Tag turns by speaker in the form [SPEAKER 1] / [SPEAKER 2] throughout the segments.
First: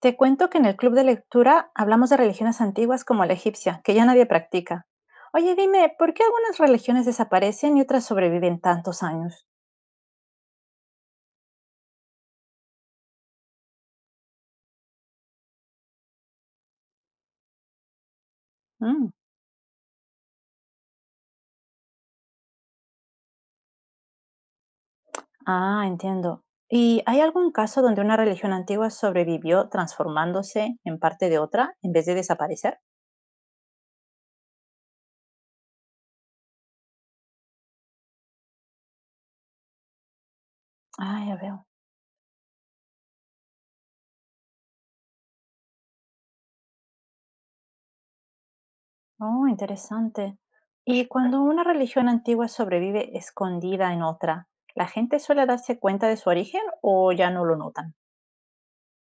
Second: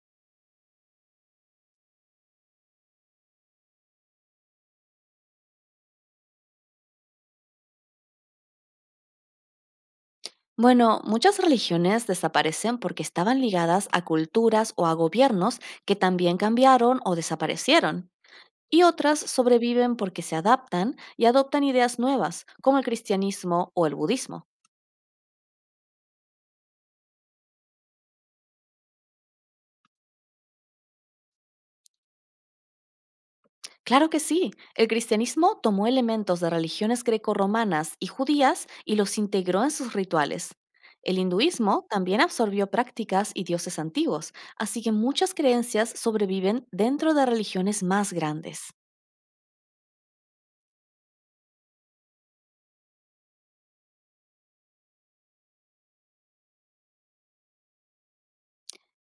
[SPEAKER 1] Te cuento que en el club de lectura hablamos de religiones antiguas como la egipcia, que ya nadie practica. Oye, dime, ¿por qué algunas religiones desaparecen y otras sobreviven tantos años?
[SPEAKER 2] Bueno, muchas religiones desaparecen porque estaban ligadas a culturas o a gobiernos que también cambiaron o desaparecieron. Y
[SPEAKER 1] Mm.
[SPEAKER 2] otras sobreviven porque se adaptan y adoptan ideas nuevas, como el cristianismo o el budismo.
[SPEAKER 1] Ah, entiendo. ¿Y hay algún caso donde una religión antigua sobrevivió transformándose en parte de otra en vez de desaparecer?
[SPEAKER 2] Claro que sí, el cristianismo tomó elementos de religiones grecorromanas y judías y los integró en sus rituales. El
[SPEAKER 1] Ah, ya veo.
[SPEAKER 2] hinduismo también absorbió prácticas y dioses antiguos, así que muchas creencias sobreviven dentro de religiones más grandes.
[SPEAKER 1] Oh, interesante. ¿Y cuando una religión antigua sobrevive escondida en otra, la gente suele darse cuenta de su origen o ya no lo notan?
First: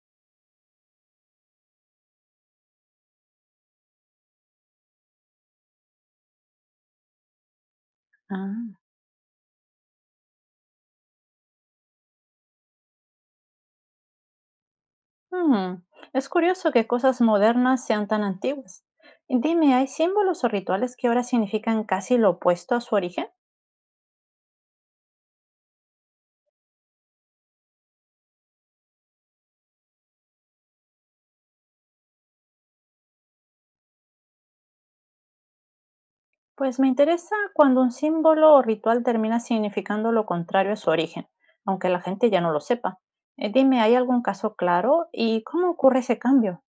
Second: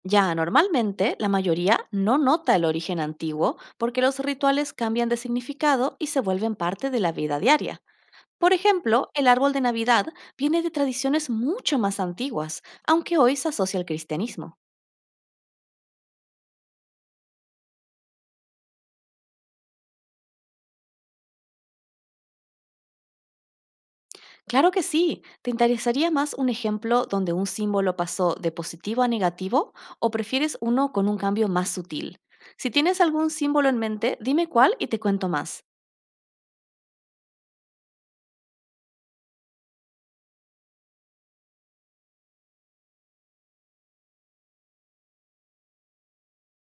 [SPEAKER 2] Ya, normalmente la mayoría no nota el origen antiguo porque los rituales cambian de significado y se vuelven parte de la vida diaria. Por
[SPEAKER 1] Ah.
[SPEAKER 2] ejemplo, el árbol de Navidad viene de tradiciones mucho más antiguas, aunque hoy se asocia al cristianismo.
[SPEAKER 1] Mm. Es curioso que cosas modernas sean tan antiguas. Dime, ¿hay símbolos o rituales que ahora significan casi lo opuesto a su origen?
[SPEAKER 2] Claro que sí, ¿te interesaría más un ejemplo donde un símbolo pasó de positivo a negativo o prefieres uno con un cambio más sutil? Si tienes algún símbolo en mente, dime cuál y te cuento más.
[SPEAKER 1] Pues me interesa cuando un símbolo o ritual termina significando lo contrario a su origen, aunque la gente ya no lo sepa. Dime, ¿hay algún caso claro y cómo ocurre ese cambio?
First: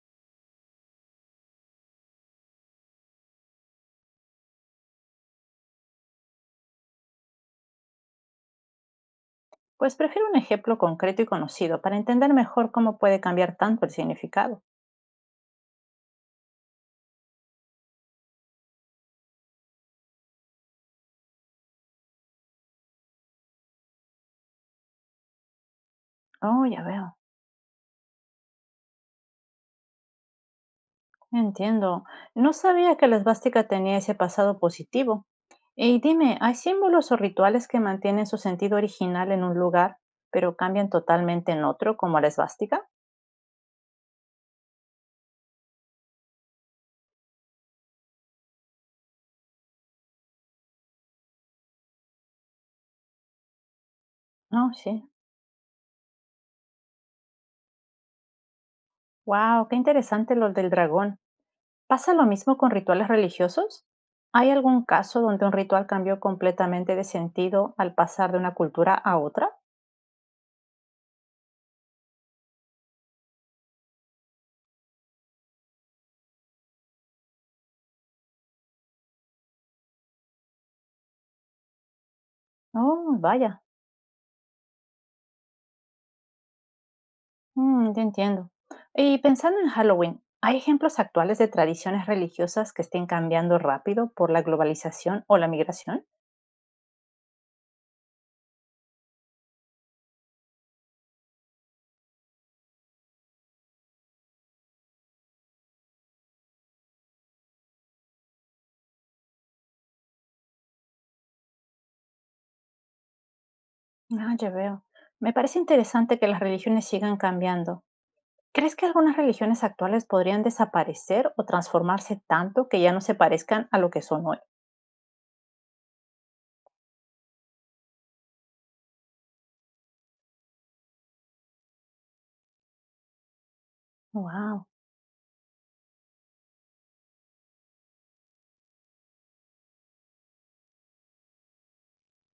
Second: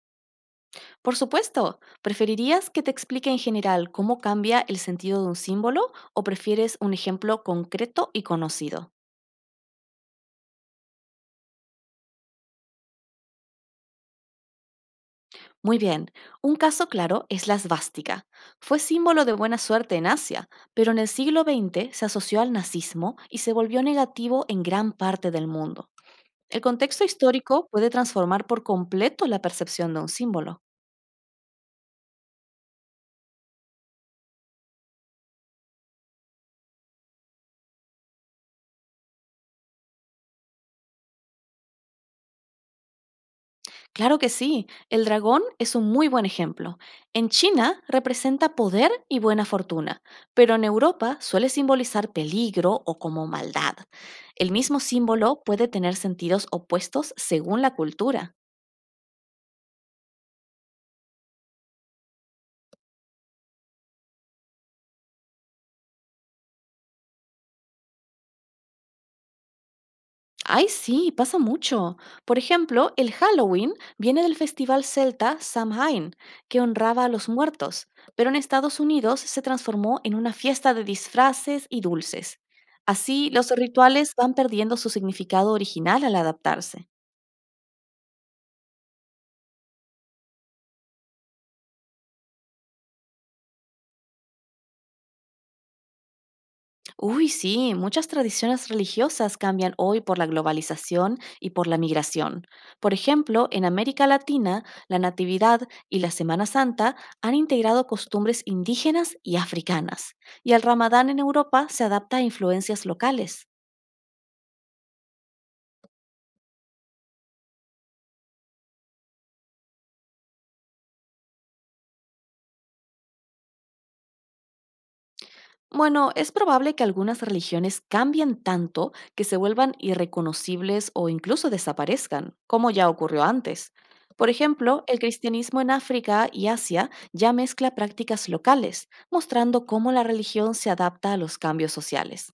[SPEAKER 2] Por supuesto, ¿preferirías que te explique en general cómo cambia el sentido de un símbolo o prefieres un ejemplo concreto y conocido?
[SPEAKER 1] Pues prefiero un ejemplo concreto y conocido para entender mejor cómo puede cambiar tanto el significado.
[SPEAKER 2] Muy bien, un caso claro es la svástica. Fue símbolo de buena suerte en Asia, pero en el siglo XX se asoció al nazismo y se volvió negativo en gran parte del mundo. El
[SPEAKER 1] Oh, ya
[SPEAKER 2] contexto
[SPEAKER 1] veo.
[SPEAKER 2] histórico puede transformar por completo la percepción de un símbolo.
[SPEAKER 1] Entiendo. No sabía que la esvástica tenía ese pasado positivo. Y dime, ¿hay símbolos o rituales que mantienen su sentido original en un lugar, pero cambian totalmente en otro, como la esvástica?
[SPEAKER 2] Claro que sí, el dragón es un muy buen ejemplo. En China representa poder y buena fortuna, pero en Europa suele simbolizar peligro o como maldad. El
[SPEAKER 1] No,
[SPEAKER 2] mismo
[SPEAKER 1] sí.
[SPEAKER 2] símbolo puede tener sentidos opuestos según la cultura.
[SPEAKER 1] Wow, qué interesante lo del dragón. ¿Pasa lo mismo con rituales religiosos? ¿Hay algún caso donde un ritual cambió completamente de sentido al pasar de una cultura a otra?
[SPEAKER 2] Ay, sí, pasa mucho. Por ejemplo, el Halloween viene del festival celta Samhain, que honraba a los muertos, pero en Estados Unidos se transformó en una fiesta de disfraces y dulces.
[SPEAKER 1] Oh,
[SPEAKER 2] Así, los
[SPEAKER 1] vaya.
[SPEAKER 2] rituales van perdiendo su significado original al adaptarse.
[SPEAKER 1] Ya entiendo. Y pensando en Halloween, ¿hay ejemplos actuales de tradiciones religiosas que estén cambiando rápido por la globalización o la migración?
[SPEAKER 2] Uy, sí, muchas tradiciones religiosas cambian hoy por la globalización y por la migración. Por ejemplo, en América Latina, la Natividad y la Semana Santa han integrado costumbres indígenas y africanas, y el Ramadán en Europa se adapta a influencias locales.
[SPEAKER 1] Ah, ya veo. Me parece interesante que las religiones sigan cambiando. ¿Crees que algunas religiones actuales podrían desaparecer o transformarse tanto que ya no se parezcan a lo que son hoy?
[SPEAKER 2] Bueno, es probable que algunas religiones cambien tanto que se vuelvan irreconocibles o incluso desaparezcan, como ya ocurrió antes. Por
[SPEAKER 1] Wow.
[SPEAKER 2] ejemplo, el cristianismo en África y Asia ya mezcla prácticas locales, mostrando cómo la religión se adapta a los cambios sociales.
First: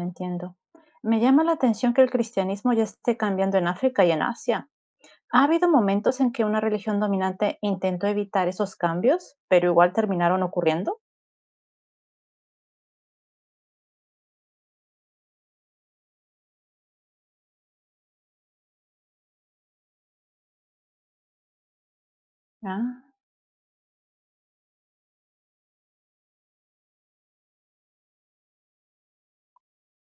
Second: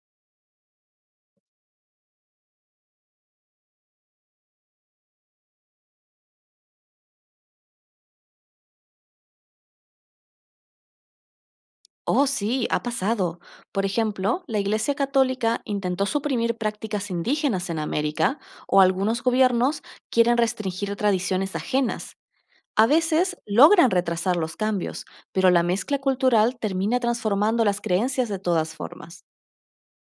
[SPEAKER 1] Entiendo. Me llama la atención que el cristianismo ya esté cambiando en África y en Asia. ¿Ha habido momentos en que una religión dominante intentó evitar esos cambios, pero igual terminaron ocurriendo?
[SPEAKER 2] Oh, sí, ha pasado. Por ejemplo, la Iglesia Católica intentó suprimir prácticas indígenas en América, o algunos gobiernos quieren restringir tradiciones ajenas. A
[SPEAKER 1] Ah,
[SPEAKER 2] veces logran retrasar los cambios, pero la mezcla cultural termina transformando las creencias de todas formas.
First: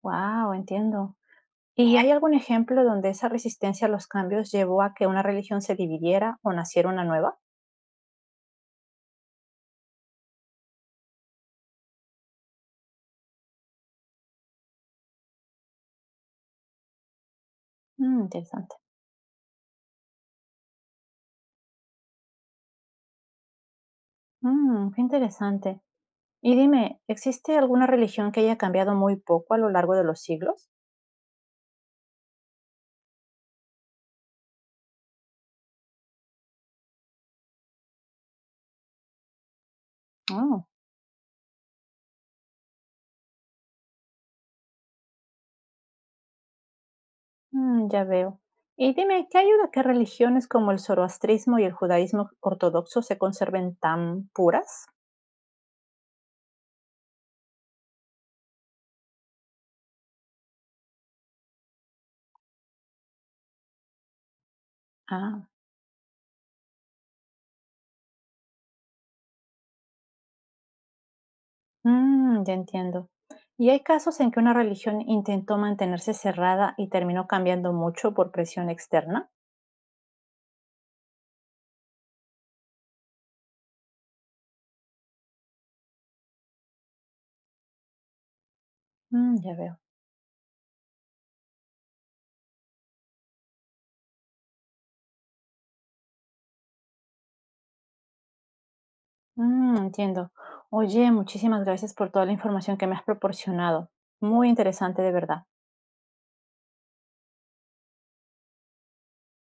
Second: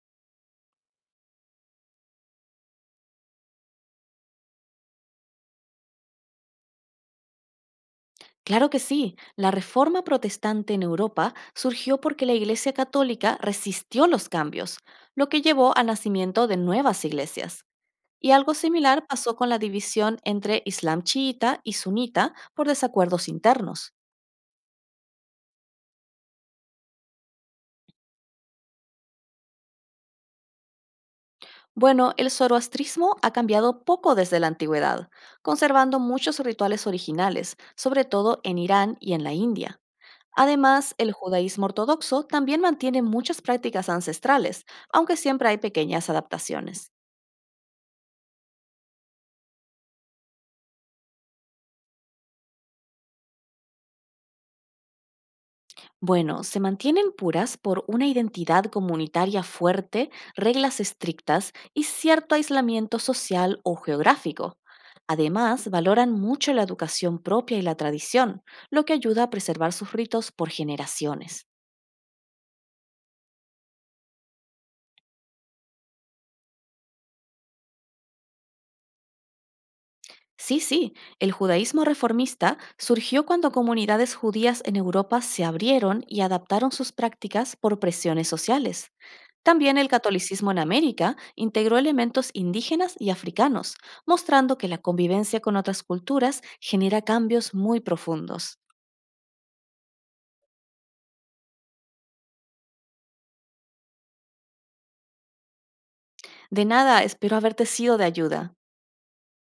[SPEAKER 1] wow, entiendo. ¿Y hay algún ejemplo donde esa resistencia a los cambios llevó a que una religión se dividiera o naciera una nueva?
[SPEAKER 2] Claro que sí, la reforma protestante en Europa surgió porque la Iglesia Católica resistió los cambios, lo que llevó al nacimiento de nuevas iglesias. Y algo
[SPEAKER 1] Interesante.
[SPEAKER 2] similar pasó con la división entre Islam chiita y sunita por desacuerdos internos.
[SPEAKER 1] Qué interesante. Y dime, ¿existe alguna religión que haya cambiado muy poco a lo largo de los siglos?
[SPEAKER 2] Bueno, el zoroastrismo ha cambiado poco desde la antigüedad, conservando muchos rituales originales, sobre todo en Irán y en la India.
[SPEAKER 1] Oh,
[SPEAKER 2] Además, el judaísmo ortodoxo también mantiene muchas prácticas ancestrales, aunque siempre hay pequeñas adaptaciones.
[SPEAKER 1] ya veo. Y dime, ¿qué ayuda que religiones como el zoroastrismo y el judaísmo ortodoxo se conserven tan puras?
[SPEAKER 2] Bueno, se mantienen puras por una identidad comunitaria fuerte, reglas estrictas y cierto aislamiento social o geográfico.
[SPEAKER 1] Ah,
[SPEAKER 2] Además, valoran mucho la educación propia y la tradición, lo que ayuda a preservar sus ritos por generaciones.
[SPEAKER 1] ya entiendo. ¿Y hay casos en que una religión intentó mantenerse cerrada y terminó cambiando mucho por presión externa?
[SPEAKER 2] Sí, sí, el judaísmo reformista surgió cuando comunidades judías en Europa se abrieron y adaptaron sus prácticas por presiones sociales.
[SPEAKER 1] Ya
[SPEAKER 2] También
[SPEAKER 1] veo.
[SPEAKER 2] el catolicismo en América integró elementos indígenas y africanos, mostrando que la convivencia con otras culturas genera cambios muy profundos.
[SPEAKER 1] Entiendo. Oye, muchísimas gracias por toda la información que me has proporcionado. Muy interesante, de verdad.
[SPEAKER 2] De nada, espero haberte sido de ayuda.